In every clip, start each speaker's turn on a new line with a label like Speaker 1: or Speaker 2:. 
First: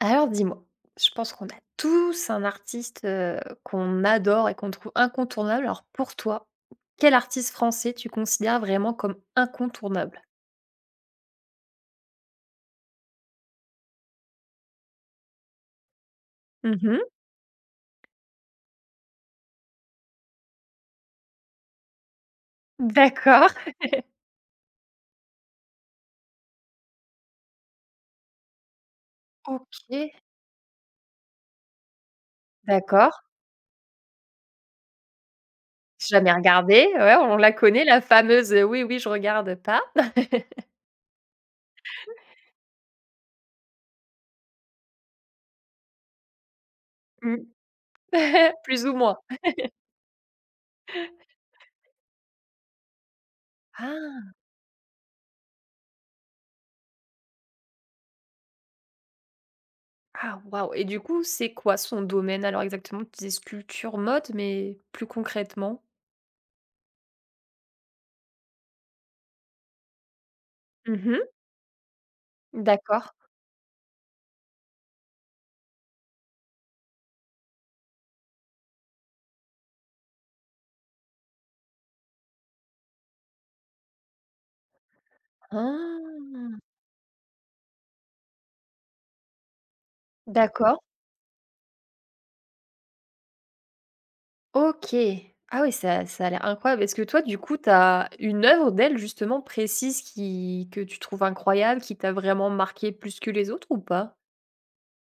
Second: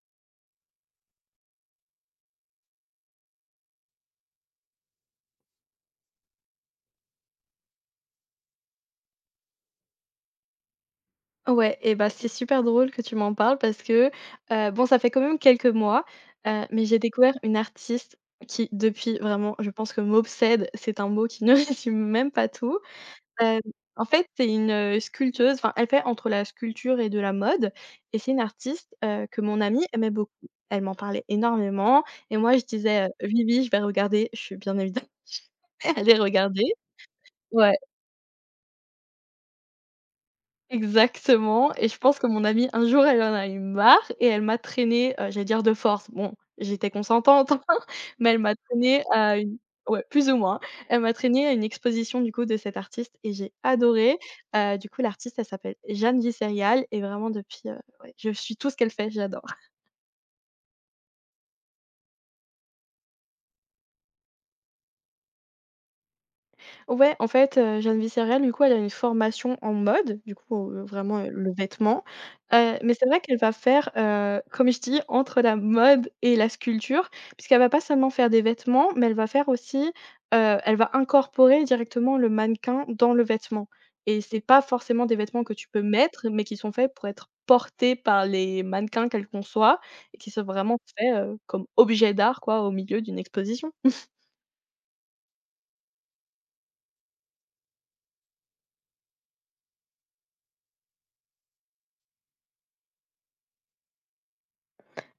Speaker 1: Alors dis-moi. Je pense qu'on a tous un artiste, heu, qu'on adore et qu'on trouve incontournable. Alors pour toi, quel artiste français tu considères vraiment comme incontournable?
Speaker 2: Ouais et bah, c'est super drôle que tu m'en parles parce que, heu, bon, ça fait quand même quelques mois, heu,
Speaker 1: Mmh
Speaker 2: mais j'ai
Speaker 1: mh.
Speaker 2: découvert une artiste qui, depuis vraiment, je pense que m'obsède, c'est un mot qui ne résume même pas tout,
Speaker 1: Mmh d'accord.
Speaker 2: hem, en fait, c'est une, heu, sculpteuse. Enfin, elle fait entre la sculpture et de la mode et c'est une artiste, heu, que mon amie aimait
Speaker 1: OK.
Speaker 2: beaucoup, elle m'en parlait énormément et moi je disais, heu:
Speaker 1: D'accord.
Speaker 2: «Oui, oui, je vais regarder» je suis bien évidemment jamais allée
Speaker 1: Jamais
Speaker 2: regarder.
Speaker 1: regardé, ouais, on là
Speaker 2: Ouais.
Speaker 1: connaît, la fameuse, heu, oui, oui, je regarde pas.
Speaker 2: Exactement, et je pense que mon amie un jour elle en a eu marre et elle m'a traînée, heu, j'allais dire de force. Bon, j'étais
Speaker 1: Mmh.
Speaker 2: consentante enfin, mais elle m'a
Speaker 1: Plus ou
Speaker 2: traînée
Speaker 1: moins.
Speaker 2: à une ouais, plus ou moins. Elle m'a traînée à une exposition du coup de cette artiste et j'ai adoré,
Speaker 1: Ah!
Speaker 2: heu, du coup l'artiste elle s'appelle Jeanne Visserial et vraiment depuis, heu, ouais, je suis tout ce qu'elle fait, j'adore.
Speaker 1: Ah waouh et du coup, c'est quoi son domaine alors exactement? Tu disais sculpture, mode, mais plus concrètement?
Speaker 2: Ouais, en fait, heu, Jeanne Vicerial, du coup, elle a une formation en mode, du coup, heu,
Speaker 1: Mmh
Speaker 2: vraiment,
Speaker 1: mh.
Speaker 2: heu, le vêtement, heu, mais c'est
Speaker 1: D'accord.
Speaker 2: vrai qu'elle va faire, heu, comme je t'ai dis, entre la mode et la sculpture. Parce qu'elle va pas seulement faire des vêtements, mais elle va faire aussi, heu, elle va incorporer directement le mannequin dans le vêtement et c'est pas forcément des vêtements que tu peux
Speaker 1: Ah!
Speaker 2: mettre, mais qui sont faits pour être portés par les mannequins, quel qu'on soit, et qui sont
Speaker 1: D'accord.
Speaker 2: vraiment faits, heu, comme objets d'art, quoi, au milieu d'une exposition.
Speaker 1: OK. Ah oui, ça ça a l'air incroyable. Est-ce que toi, du coup, tu as une œuvre d'elle, justement, précise qui que tu trouves incroyable, qui t'a vraiment marquée plus que les autres ou pas?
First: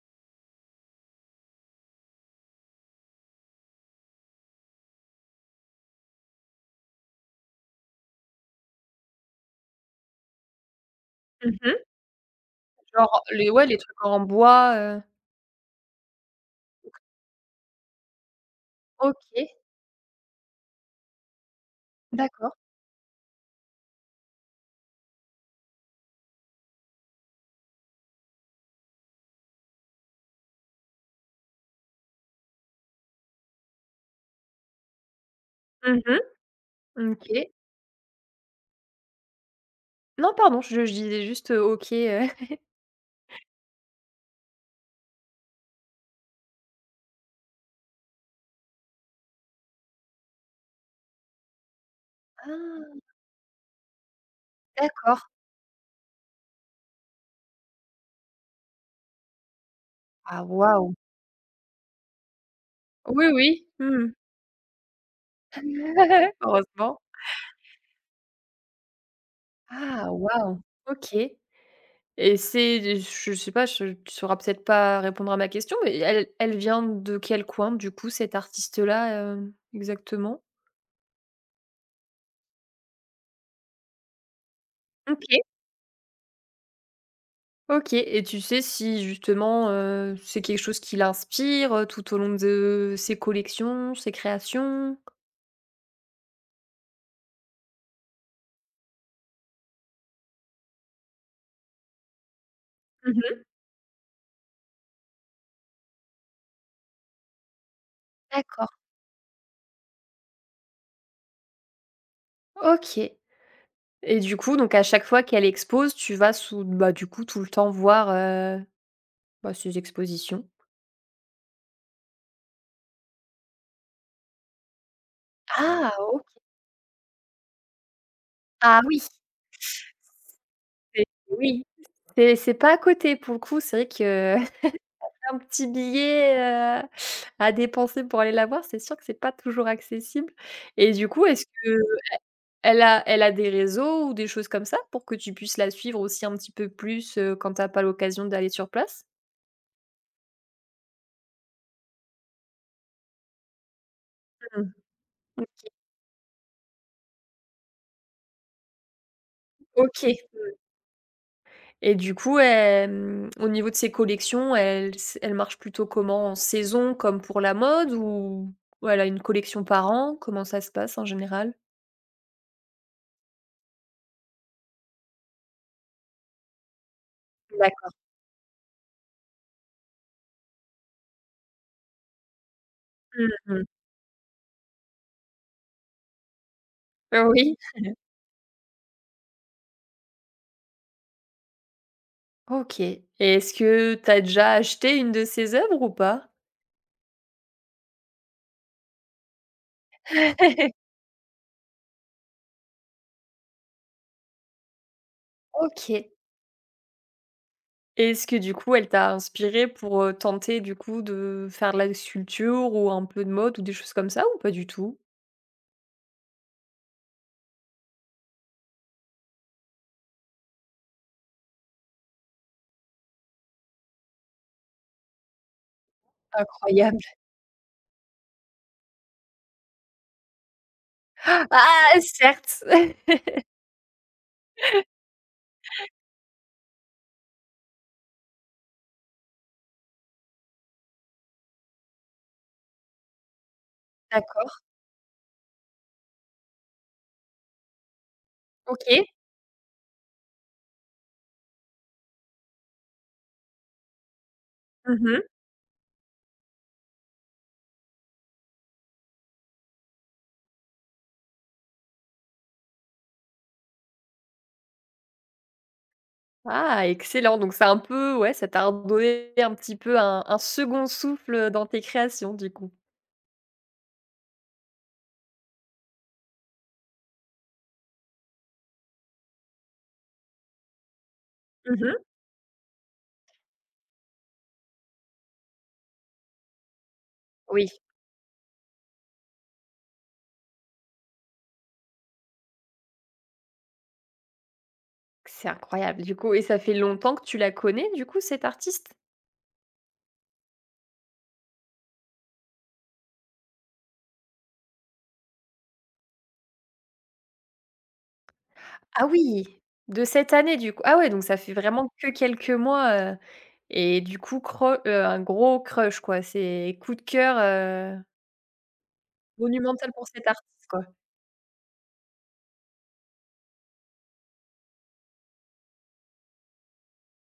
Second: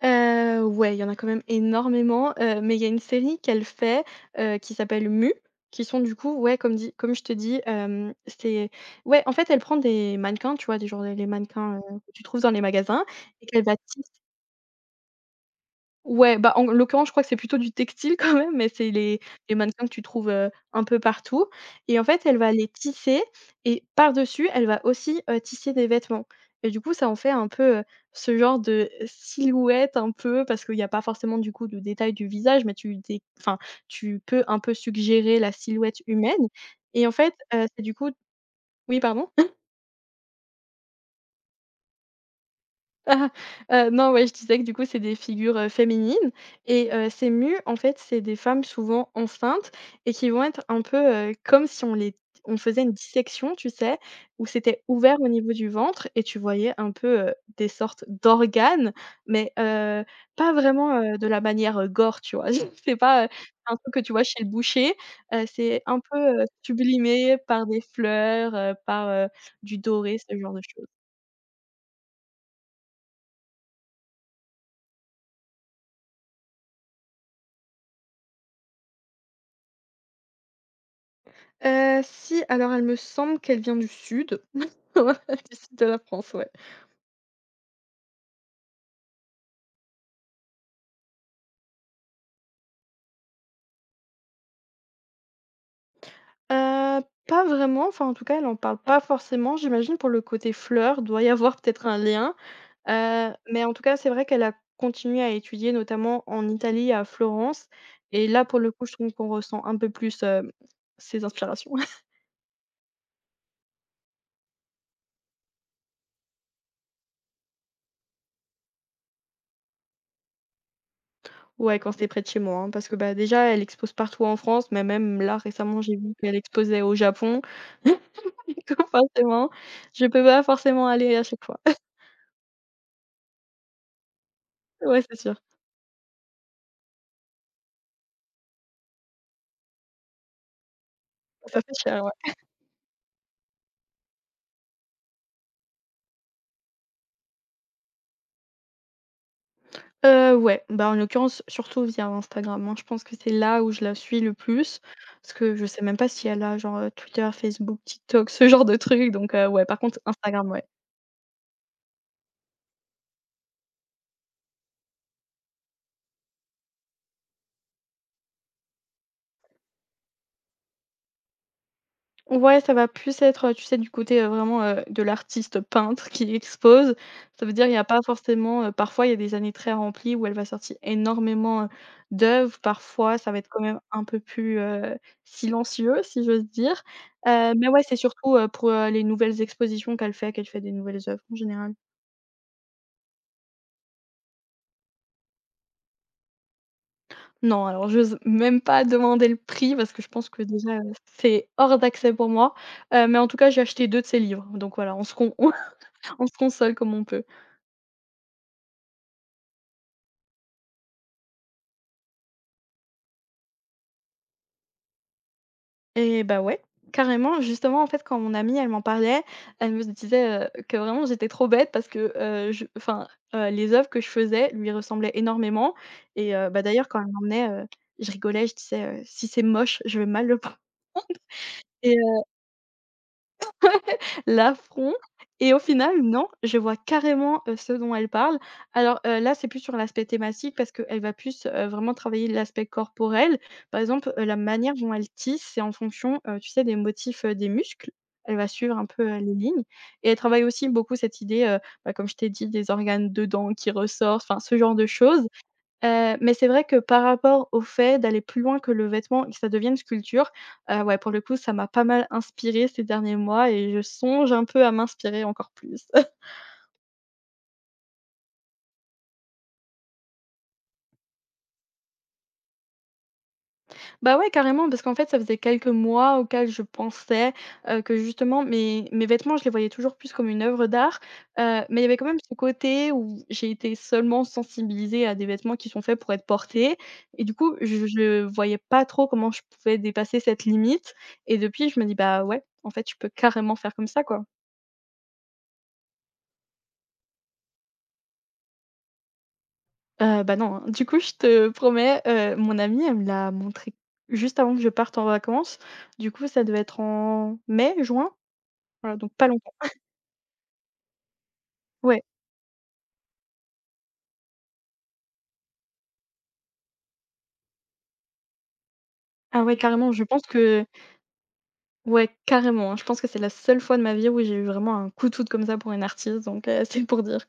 Speaker 2: Heu, ouais, il y en a quand même énormément, heu, mais il y a une série qu'elle fait, heu, qui s'appelle: «Mu», qui sont du coup, ouais comme dit comme je te dis, hem, c'était ouais en fait elle prend des mannequins, tu vois des genres des les
Speaker 1: Mmh
Speaker 2: mannequins,
Speaker 1: mh.
Speaker 2: heu, que tu trouves dans les magasins
Speaker 1: Genre
Speaker 2: et
Speaker 1: les ouais
Speaker 2: qu'elle va
Speaker 1: les trucs
Speaker 2: tisse
Speaker 1: en bois, heu
Speaker 2: Ouais, bah, en g l'occurrence, je crois que c'est plutôt du textile, quand même, mais c'est les
Speaker 1: OK.
Speaker 2: les mannequins que tu trouves, heu, un peu partout et en fait, elle va
Speaker 1: D'accord.
Speaker 2: les tisser et par-dessus, elle va aussi, heu, tisser des vêtements et du coup, ça en fait un peu, heu, ce genre de, heu, silhouette un peu, parce qu'il y a pas forcément, du coup, de détails du visage, mais tu dé enfin, tu peux, un peu, suggérer la silhouette
Speaker 1: Mmh mh.
Speaker 2: humaine et,
Speaker 1: Mmh
Speaker 2: en fait,
Speaker 1: OK.
Speaker 2: heu, c'est, du coup Oui, pardon?
Speaker 1: Non, pardon, je je disais juste, heu, OK, heu.
Speaker 2: Heu, non, ouais, je disais que, du coup, c'est des figures, heu, féminines et heu, ces mu en fait, c'est des femmes, souvent enceintes et qui vont être un peu, heu, comme si on les t on faisait une
Speaker 1: Ah!
Speaker 2: dissection, tu sais? Où c'était ouvert
Speaker 1: D'accord.
Speaker 2: au niveau du ventre et tu voyais un peu, heu, des sortes d'organes, mais heu,
Speaker 1: Ah
Speaker 2: pas
Speaker 1: waouh!
Speaker 2: vraiment, heu, de la manière, heu, gore, tu vois? c'est
Speaker 1: Oui,
Speaker 2: pas, heu,
Speaker 1: oui,
Speaker 2: un
Speaker 1: mmh
Speaker 2: truc que tu
Speaker 1: mh.
Speaker 2: vois chez le boucher, heu, c'est un peu, heu,
Speaker 1: Heureusement.
Speaker 2: sublimé par des fleurs, heu, par, heu, du
Speaker 1: Ah
Speaker 2: doré, ce genre
Speaker 1: waouh!
Speaker 2: de choses.
Speaker 1: OK et c'est des ch je sais pas, je tu sauras peut-être pas répondre à ma question, mais elle elle vient de quel coin, du coup, cette artiste-là, hem, exactement?
Speaker 2: Heu, si, alors elle me semble qu'elle vient du sud. [unintelligible] Ouais,
Speaker 1: OK.
Speaker 2: du sud de la France, ouais.
Speaker 1: OK, et tu sais si justement, heu, c'est quelque chose qui l'inspire, heu, tout au long de ses collections, ses créations?
Speaker 2: Heu, pas vraiment, enfin en tout cas elle en parle pas forcément j'imagine pour le côté fleur, il doit y avoir peut-être un lien,
Speaker 1: Mmh
Speaker 2: heu,
Speaker 1: mh.
Speaker 2: mais en tout cas c'est vrai qu'elle a continué à étudier notamment en Italie, à Florence, et là pour le
Speaker 1: D'accord.
Speaker 2: coup je trouve qu'on ressent un peu plus, hem, ses inspirations.
Speaker 1: OK et du coup donc à chaque fois qu'elle expose, tu vas sous bah du coup tout le temps voir, heu, bah ses expositions?
Speaker 2: Ouais, quand c'est près de chez moi, hein, parce que, bah, déjà, elle expose partout en France, mais même là, récemment,
Speaker 1: Ah!
Speaker 2: j'ai vu
Speaker 1: OK.
Speaker 2: qu'elle exposait au Japon. [unintelligible]
Speaker 1: Ah
Speaker 2: donc
Speaker 1: oui!
Speaker 2: forcément, je peux pas forcément
Speaker 1: C'est
Speaker 2: aller à chaque fois.
Speaker 1: oui. C'est c'est pas à côté pour le coup, c'est vrai que,
Speaker 2: Ouais,
Speaker 1: ça
Speaker 2: c'est
Speaker 1: fait
Speaker 2: sûr.
Speaker 1: un petit billet, heu, à dépenser pour aller la voir, c'est sûr que c'est pas toujours accessible et du coup, est-ce
Speaker 2: Ça
Speaker 1: que
Speaker 2: fait
Speaker 1: heu,
Speaker 2: cher, ouais.
Speaker 1: elle elle a elle a des réseaux ou des choses comme ça pour que tu puisses la suivre aussi un petit peu plus, heu, quand tu as pas l'occasion d'aller sur place?
Speaker 2: Heu, ouais. Ben, en l'occurrence, surtout via Instagram, hein. Moins je pense que c'est là où je là suis le
Speaker 1: Mmh.
Speaker 2: plus, parce que je
Speaker 1: OK.
Speaker 2: sais même pas s'il elle a genre, heu, Twitter, Facebook, TikTok, ce genre de trucs, donc heu, ouais. Par contre
Speaker 1: OK,
Speaker 2: Instagram,
Speaker 1: mmh.
Speaker 2: ouais.
Speaker 1: Et du coup elle mmh au niveau de ses collections, elle se elle marche plutôt comment? En saison, comme pour la mode ou ou elle a une collection par an? Comment ça se passe en général?
Speaker 2: Ouais! Ca va plus être, heu, tu sais, du côté, heu, vraiment, heu, de l'artiste peintre qui expose. Ça veut dire, il y a
Speaker 1: D'accord.
Speaker 2: pas forcément, heu parfois il y a des années très remplies où elle va sorti énormément hein, d'œuv parfois,
Speaker 1: Mmh
Speaker 2: ça va être quand
Speaker 1: mh.
Speaker 2: même un peu plus, heu, silencieux, si j'ose dire,
Speaker 1: Ah
Speaker 2: heu.
Speaker 1: oui?
Speaker 2: Mais ouais, c'est surtout, heu, pour, heu, les nouvelles expositions qu'elle fait, qu'elle fait des nouvelles œuvres en général.
Speaker 1: OK et est-ce que tu as déjà acheté une de ses œuvres ou pas?
Speaker 2: Non! Alors, j'ose même pas demander le prix parce que je pense que, déjà, heu, c'est hors d'accès pour moi. Heu, mais en tout cas, j'ai acheté 2 de ces livres. Donc voilà, on se con
Speaker 1: OK.
Speaker 2: on se console comme on peut.
Speaker 1: Et est-ce que du coup, elle t'as inspiré pour, heu, tenter du coup, de faire de la sculpture ou un peu de mode ou des choses comme ça ou pas du tout?
Speaker 2: Et bah, ouais. Carrément, justement, en fait, quand mon amie, elle m'en parlait, elle me disait, heu, que vraiment j'étais trop bête, parce que, heu, je enfin, heu, les œuvres que je faisais lui ressemblaient énormément et heu, bah, d'ailleurs quand
Speaker 1: Incroyable!
Speaker 2: elle m'emmenait, heu, je rigolais je disais, heu: «Si c'est moche, je vais mal le prendre.» et
Speaker 1: Ah!
Speaker 2: heu
Speaker 1: Certes.
Speaker 2: Ouais, l'affront et au final, non, je vois carrément, heu, ce dont elle parle. Alors, heu, là, c'est plus sur l'aspect thématique parce qu'elle va plus, heu, vraiment travailler l'aspect corporel. Par exemple, heu, la
Speaker 1: D'accord.
Speaker 2: manière dont elle tisse, c'est en fonction, heu, tu sais, des motifs, heu, des muscles. Elle va suivre un peu,
Speaker 1: OK.
Speaker 2: heu, les lignes et elle travaille aussi beaucoup cette idée, heu, bah, comme je t'ai dit, des organes dedans qui ressortent, enfin, ce genre de
Speaker 1: Mmh mh.
Speaker 2: choses, heu. Mais c'est vrai que par rapport au fait d'aller plus loin que le vêtement et que ça devienne une sculpture, heu, ouais, pour le coup, ça m'a pas mal inspirée ces derniers mois et je songe un peu à m'inspirer encore plus.
Speaker 1: Ah! Excellent. Donc c'est un peu ouais, ça t'a redonné un petit peu un un second souffle, heu, dans tes créations, du coup.
Speaker 2: Bah, ouais, carrément, parce qu'en fait, ça faisait quelques mois auxquels je pensais, heu, que justement mes mes vêtements, je les voyais toujours plus comme une œuvre d'art, heu,
Speaker 1: Mmh
Speaker 2: mais il y avait
Speaker 1: mh.
Speaker 2: quand même ce côté où j'ai été seulement sensibilisée à des vêtements qui sont faits pour être portés et, du coup,
Speaker 1: Oui.
Speaker 2: je je voyais pas trop comment je pouvais dépasser cette limite et depuis je me dis: «Bah ouais, en fait, je peux carrément faire comme ça, quoi.»
Speaker 1: C'est incroyable, du coup et ça fait longtemps que tu là connais, du coup, cette artiste?
Speaker 2: Heu, bah non, hein, du coup, je te promets, heu, mon amie, elle me l'a montrée, juste avant que je parte en vacances, du coup ça devait être en mai, juin. Voilà,
Speaker 1: Ah
Speaker 2: donc pas
Speaker 1: oui!
Speaker 2: longtemps
Speaker 1: De cette année du coup, ah ouais donc ça fait vraiment
Speaker 2: Ouais.
Speaker 1: que quelques mois, heu et du coup creu heu, un gros crush quoi, c'est coup de cœur, heu
Speaker 2: Ah ouais,
Speaker 1: monumental
Speaker 2: carrément, je
Speaker 1: pour
Speaker 2: pense
Speaker 1: cette
Speaker 2: que
Speaker 1: artiste, quoi.
Speaker 2: Ouais, carrément, hein. Je pense que c'est la seule fois de ma vie où j'ai eu vraiment un coup de foudre comme ça pour une artiste, donc heu, c'est pour dire.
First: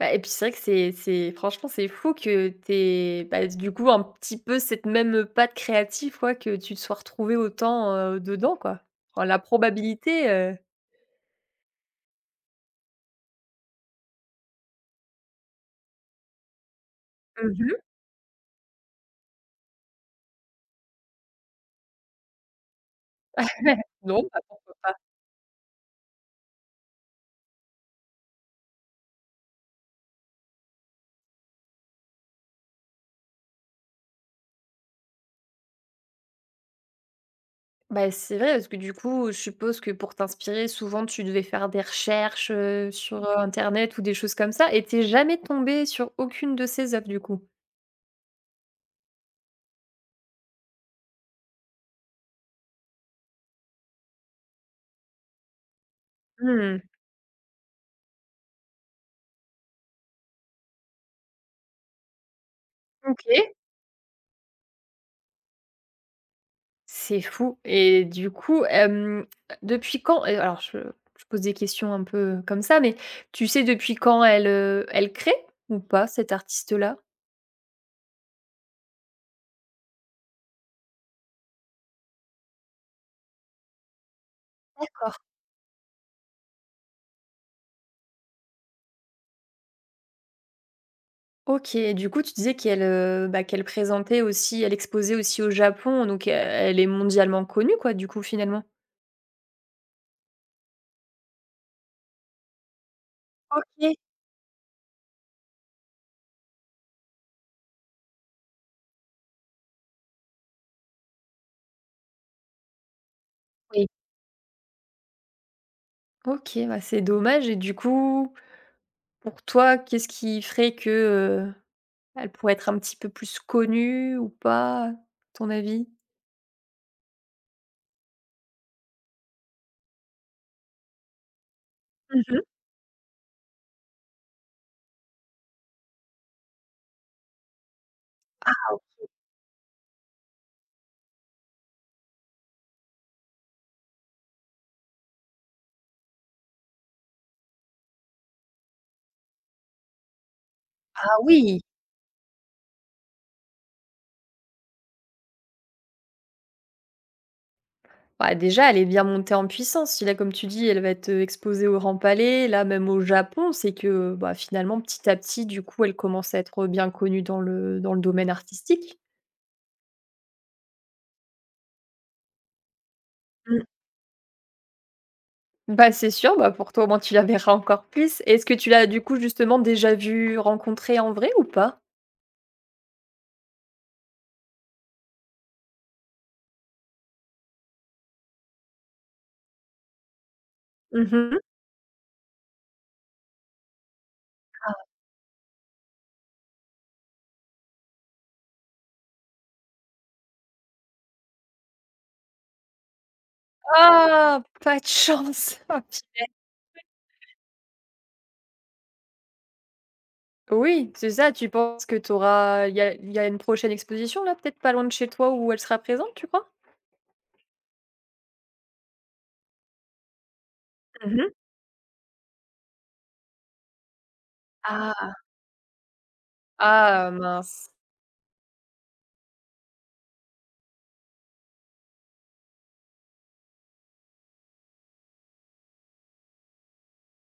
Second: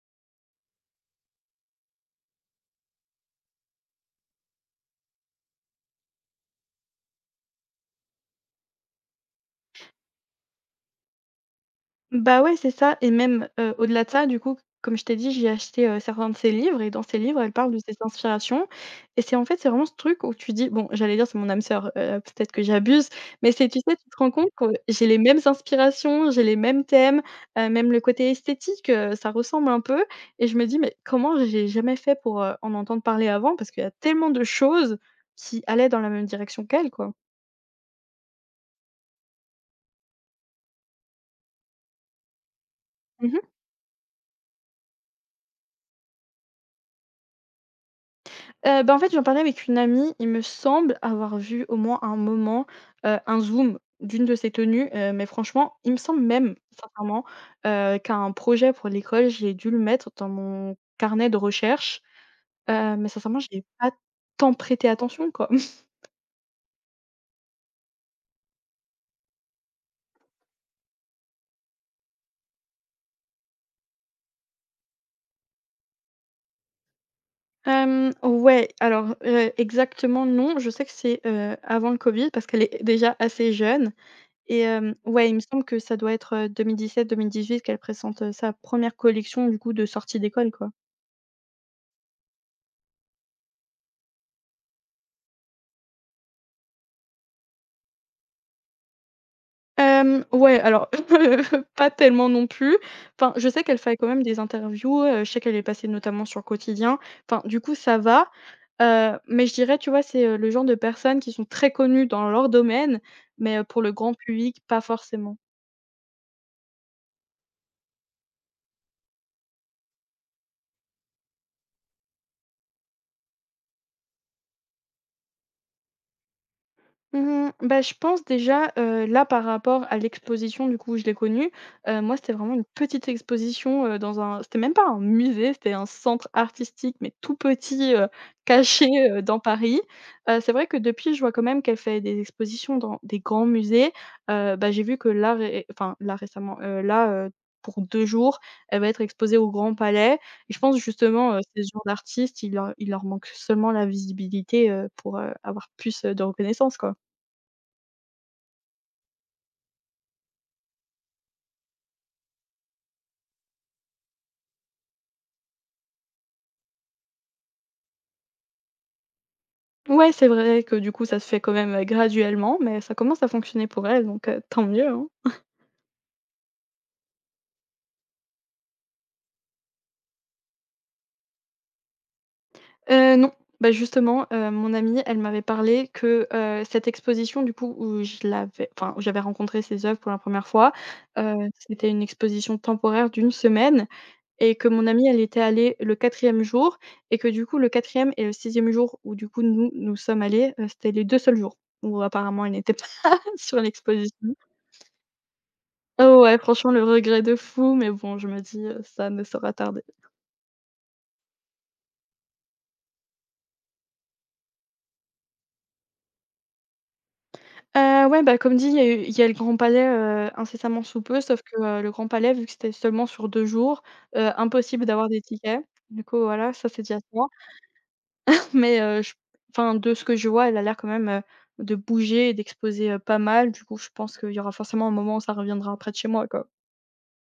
Speaker 1: Bah et puis c'est vrai que c'est c'est franchement c'est fou que tu aies bah, dé du coup un petit peu cette même, heu, patte créative quoi, que tu te sois retrouvée autant, heu, dedans quoi. Roa la probabilité, heu
Speaker 2: Bah ouais, c'est ça et même, heu, au-delà de ça, du coup, comme je t'ai dit, j'ai acheté, heu, certains de ses livres et dans ses livres, elle
Speaker 1: Mmh
Speaker 2: parle
Speaker 1: mh.
Speaker 2: de ses inspirations et c'est en fait c'est vraiment ce truc où tu dis bon, j'allais dire c'est mon âme sœur, heu, peut-être que j'abuse, mais c'est tu sais, tu te
Speaker 1: Non,
Speaker 2: rends
Speaker 1: parce
Speaker 2: compte
Speaker 1: qu'on
Speaker 2: qu'on, heu
Speaker 1: peut pas.
Speaker 2: j'ai les mêmes inspirations, j'ai les mêmes thèmes, heu, même le côté esthétique, heu, ça ressemble un peu et je me dis: «Mais comment j'ai jamais fait pour, heu, en entendre parler avant parce qu'il y a tellement de choses qui allaient dans la même direction qu'elle quoi.»
Speaker 1: Bah, c'est vrai parce que du coup, heu, je suppose que pour t'inspirer, souvent tu devais faire des recherches, heu, sur,
Speaker 2: Mmh
Speaker 1: heu,
Speaker 2: mh.
Speaker 1: internet ou des choses comme ça et tu es jamais tombée sur aucune de ces œuvres, du coup?
Speaker 2: Heu, bah, en fait, j'en parlais avec une amie, il me semble avoir vu au moins à un moment, heu, un zoom d'une de ses tenues, heu, mais franchement il me semble même,
Speaker 1: Mmh mh.
Speaker 2: sincèrement, heu, qu'à un projet pour l'école, j'ai dû le mettre dans mon carnet de recherche, heu, mais sincèrement, j'y
Speaker 1: OK.
Speaker 2: ai pas tant prêté attention quoi.
Speaker 1: C'est fou et du coup hem, depuis quand et alors je je pose des questions un peu, heu, comme ça, mais tu sais depuis quand elle, heu, elle crée ou pas cette artiste là?
Speaker 2: Hem, ouais, alors heu, exactement, non, je sais que c'est, heu, avant le Covid parce qu'elle est déjà assez jeune et hem,
Speaker 1: D'accord.
Speaker 2: ouais, il me semble que ça doit être, heu 2017-2018 qu'elle présente, heu, sa 1re collection du coup de sortie d'école, quoi.
Speaker 1: OK, et du coup, tu disais qu'elle, heu bah, qu'elle présentait aussi elle exposait aussi au Japon, donc heu, elle est mondialement connue quoi, du coup finalement?
Speaker 2: Hem, ouais alors, pas tellement non plus. Enfin, je sais qu'elle
Speaker 1: OK.
Speaker 2: fait quand même des interviews, heu, je sais qu'elle est passée notamment sur Quotidien enfin, du coup, ça va, heu, mais je dirais, tu vois, c'est, heu, le genre de personnes qui sont très connues dans leur domaine, mais, heu, pour
Speaker 1: Oui.
Speaker 2: le grand public, pas forcément.
Speaker 1: OK, bah, c'est dommage, et du coup, pour toi, qu'est-ce qui ferait que, heu, elle pourrait être un petit peu plus connue ou pas, ton avis?
Speaker 2: Mmh mh. Bah, je pense déjà, heu, là par rapport à l'exposition du coup où je l'ai connue, heu, moi
Speaker 1: Mmh
Speaker 2: c'était
Speaker 1: mh.
Speaker 2: vraiment une petite exposition, heu, dans un c'était même pas un musée. C'était un centre artistique mais tout petit, heu,
Speaker 1: Ah
Speaker 2: caché,
Speaker 1: OK!
Speaker 2: heu, dans Paris, heu, c'est vrai que depuis, je vois quand même qu'elle fait des expositions dans des grands musées, heu, bah, j'ai vu que là ré enfin là récemment, heu, là, heu, pour 2 jours, elle va être exposée au Grand Palais et je pense
Speaker 1: Ah
Speaker 2: justement, heu,
Speaker 1: oui!
Speaker 2: ces genres d'artistes, ils leur il leur manquent seulement la visibilité, heu, pour, heu, avoir plus, heu, de reconnaissance, quoi.
Speaker 1: Bah déjà elle est bien montée en puissance, si là comme tu dis elle va être, heu, exposée au Grand Palais là même au Japon, c'est que, heu, bah, finalement petit à petit du coup elle commence à être bien connue dans le dans le domaine artistique.
Speaker 2: Ouais, c'est vrai que du coup, ça se fait quand même, heu, graduellement, mais ça commence à
Speaker 1: Mmh.
Speaker 2: fonctionner pour elle, donc heu, tant mieux, hein.
Speaker 1: Bah, c'est sûr, bah, pour toi au moins tu la verras encore plus. Et est-ce que tu l'as du coup justement déjà vue, rencontrée en vrai ou pas?
Speaker 2: Heu, non, beh, justement, heu, mon amie, elle m'avait parlé que, heu, cette exposition du coup, où je l'avais enfin, où j'avais rencontré ses œuvres pour la 1re fois,
Speaker 1: Mmh
Speaker 2: heu,
Speaker 1: mh.
Speaker 2: c'était une exposition temporaire d'une semaine Et que
Speaker 1: Ah.
Speaker 2: mon amie elle était allée le 4e jour et que du coup, le 4e et le 6e jour où du coup nous, nous sommes allées, heu, c'était les 2 seuls jours où apparemment elle n'était pas sur l'exposition.
Speaker 1: Oh! Pas de chance, oh punaise
Speaker 2: Oh ouais, franchement, le regret
Speaker 1: [unintelligible]
Speaker 2: de fou mais bon, je me dis, heu: «Ça ne sera tarder.»
Speaker 1: Oui, c'est ça, tu penses que tu auras il y a il y a une prochaine exposition là, peut-être pas loin de chez toi où elle sera présente, tu crois?
Speaker 2: Heu, ouais, beh comme dit, il y a eu il y a le Grand Palais, heu, incessamment sous
Speaker 1: Mmh
Speaker 2: peu,
Speaker 1: mh.
Speaker 2: sauf que, heu, le Grand Palais, vu que c'était seulement sur 2 jours, heu, impossible d'avoir
Speaker 1: Ah!
Speaker 2: des tickets. Du coup voilà, ça, c'est déjà
Speaker 1: Ah,
Speaker 2: ça.
Speaker 1: mince.
Speaker 2: Mais, heu, je enfin, de ce que je vois, elle a l'air quand même, heu, de bouger et d'exposer, heu, pas mal. Du coup, je pense qu'il y aura forcément un moment où ça reviendra près de chez moi, quoi.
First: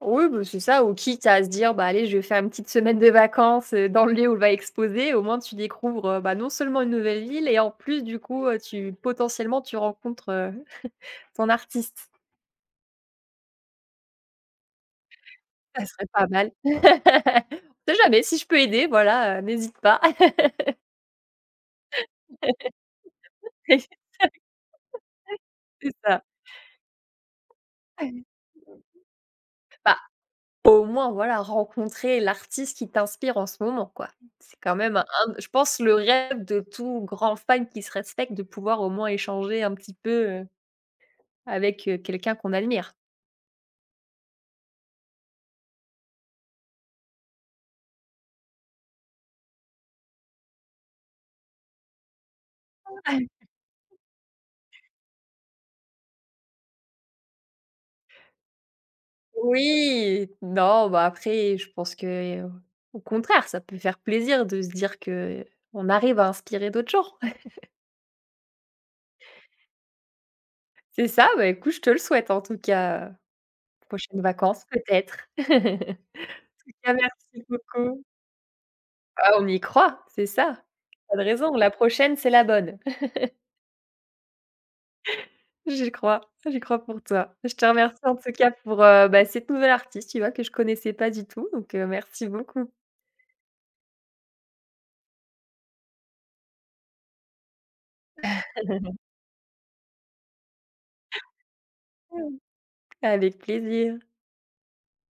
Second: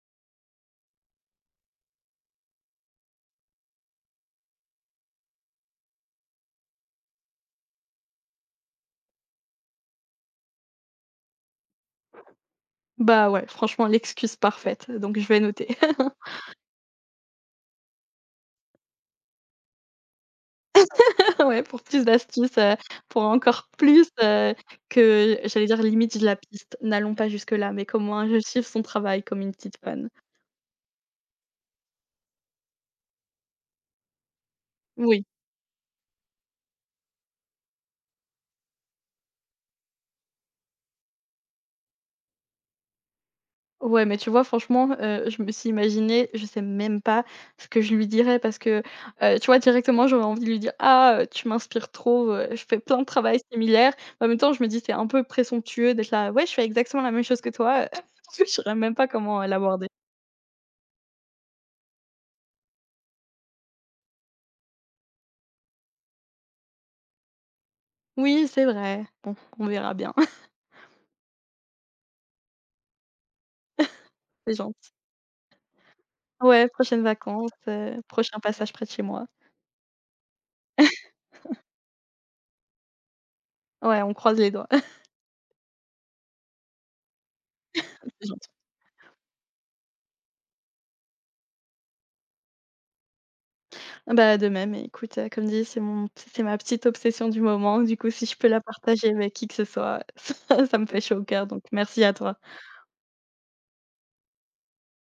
Speaker 1: Oui, bah, c'est ça. Ou quitte à se dire: «Bah, allez! Je vais faire une petite semaine de vacances, heu, dans le lieu où elle va exposer», au moins tu découvres, heu, bah, non seulement une nouvelle ville et en plus, du coup, heu, tu potentiellement tu rencontres, heu, ton artiste.
Speaker 2: Bah ouais. Franchement, l'excuse parfaite, donc je vais noter.
Speaker 1: Ça serait pas mal. On sait jamais, si je peux aider, voilà, heu, n'hésite pas.
Speaker 2: Ouais! Pour plus d'astuces, heu, pour encore
Speaker 1: [unintelligible]
Speaker 2: plus, heu, que j'allais dire:
Speaker 1: C'est
Speaker 2: «limite,
Speaker 1: ça.
Speaker 2: je la piste». N'allons pas jusque là, mais qu'au moins, je suive son travail comme une petite
Speaker 1: Bah,
Speaker 2: fan.
Speaker 1: au moins voilà, rencontrer l'artiste qui t'inspire en ce moment, quoi. C'est quand même un
Speaker 2: Oui.
Speaker 1: je pense le rêve de tout grand fan qui se respecte, de pouvoir au moins échanger un petit peu, heu, avec, heu, quelqu'un qu'on admire!
Speaker 2: Ouais, mais tu vois, franchement, heu, je me suis imaginée je sais même pas ce que je lui dirais parce que, heu, tu vois, directement, j'aurais envie de lui dire: «Ah! Heu, tu m'inspires trop, heu, je fais plein de travail similaire.» en même temps, je me dis: «C'est un peu présomptueux d'être là "Ouais, je fais exactement la même chose que toi, heu!"». Je saurais même pas comment, heu, l'aborder.
Speaker 1: Oui. Non, bah, après, je pense que, heu, au contraire, ça peut faire plaisir de se dire qu'on arrive à inspirer d'autres gens.
Speaker 2: Oui, c'est vrai. Bon, on verra bien.
Speaker 1: C'est ça. Bah écoute, je te le souhaite en tout cas, heu, les prochaines
Speaker 2: C'est
Speaker 1: vacances,
Speaker 2: gentil.
Speaker 1: peut-être?
Speaker 2: Ouais,
Speaker 1: En tout cas,
Speaker 2: prochaines
Speaker 1: merci
Speaker 2: vacances, heu,
Speaker 1: beaucoup.
Speaker 2: prochain passage près de chez moi.
Speaker 1: Ah, on y croit! C'est ça. Pas de raison. La prochaine, c'est la bonne.
Speaker 2: Ouais, on croise les doigts.
Speaker 1: J'y crois. J'y crois pour toi. Je te remercie en
Speaker 2: C'est
Speaker 1: tout
Speaker 2: gentil.
Speaker 1: cas, pour, heu, bah, cette nouvelle artiste, tu vois, que je connaissais pas du tout, donc, heu, merci beaucoup.
Speaker 2: Ah bah, de même et écoute, heu, comme dit c'est mon p c'est ma petite obsession du moment. Du coup, si je peux la partager avec qui que ce soit, ça me fait chaud au cœur, donc merci à toi.
Speaker 1: [unintelligible] Avec plaisir.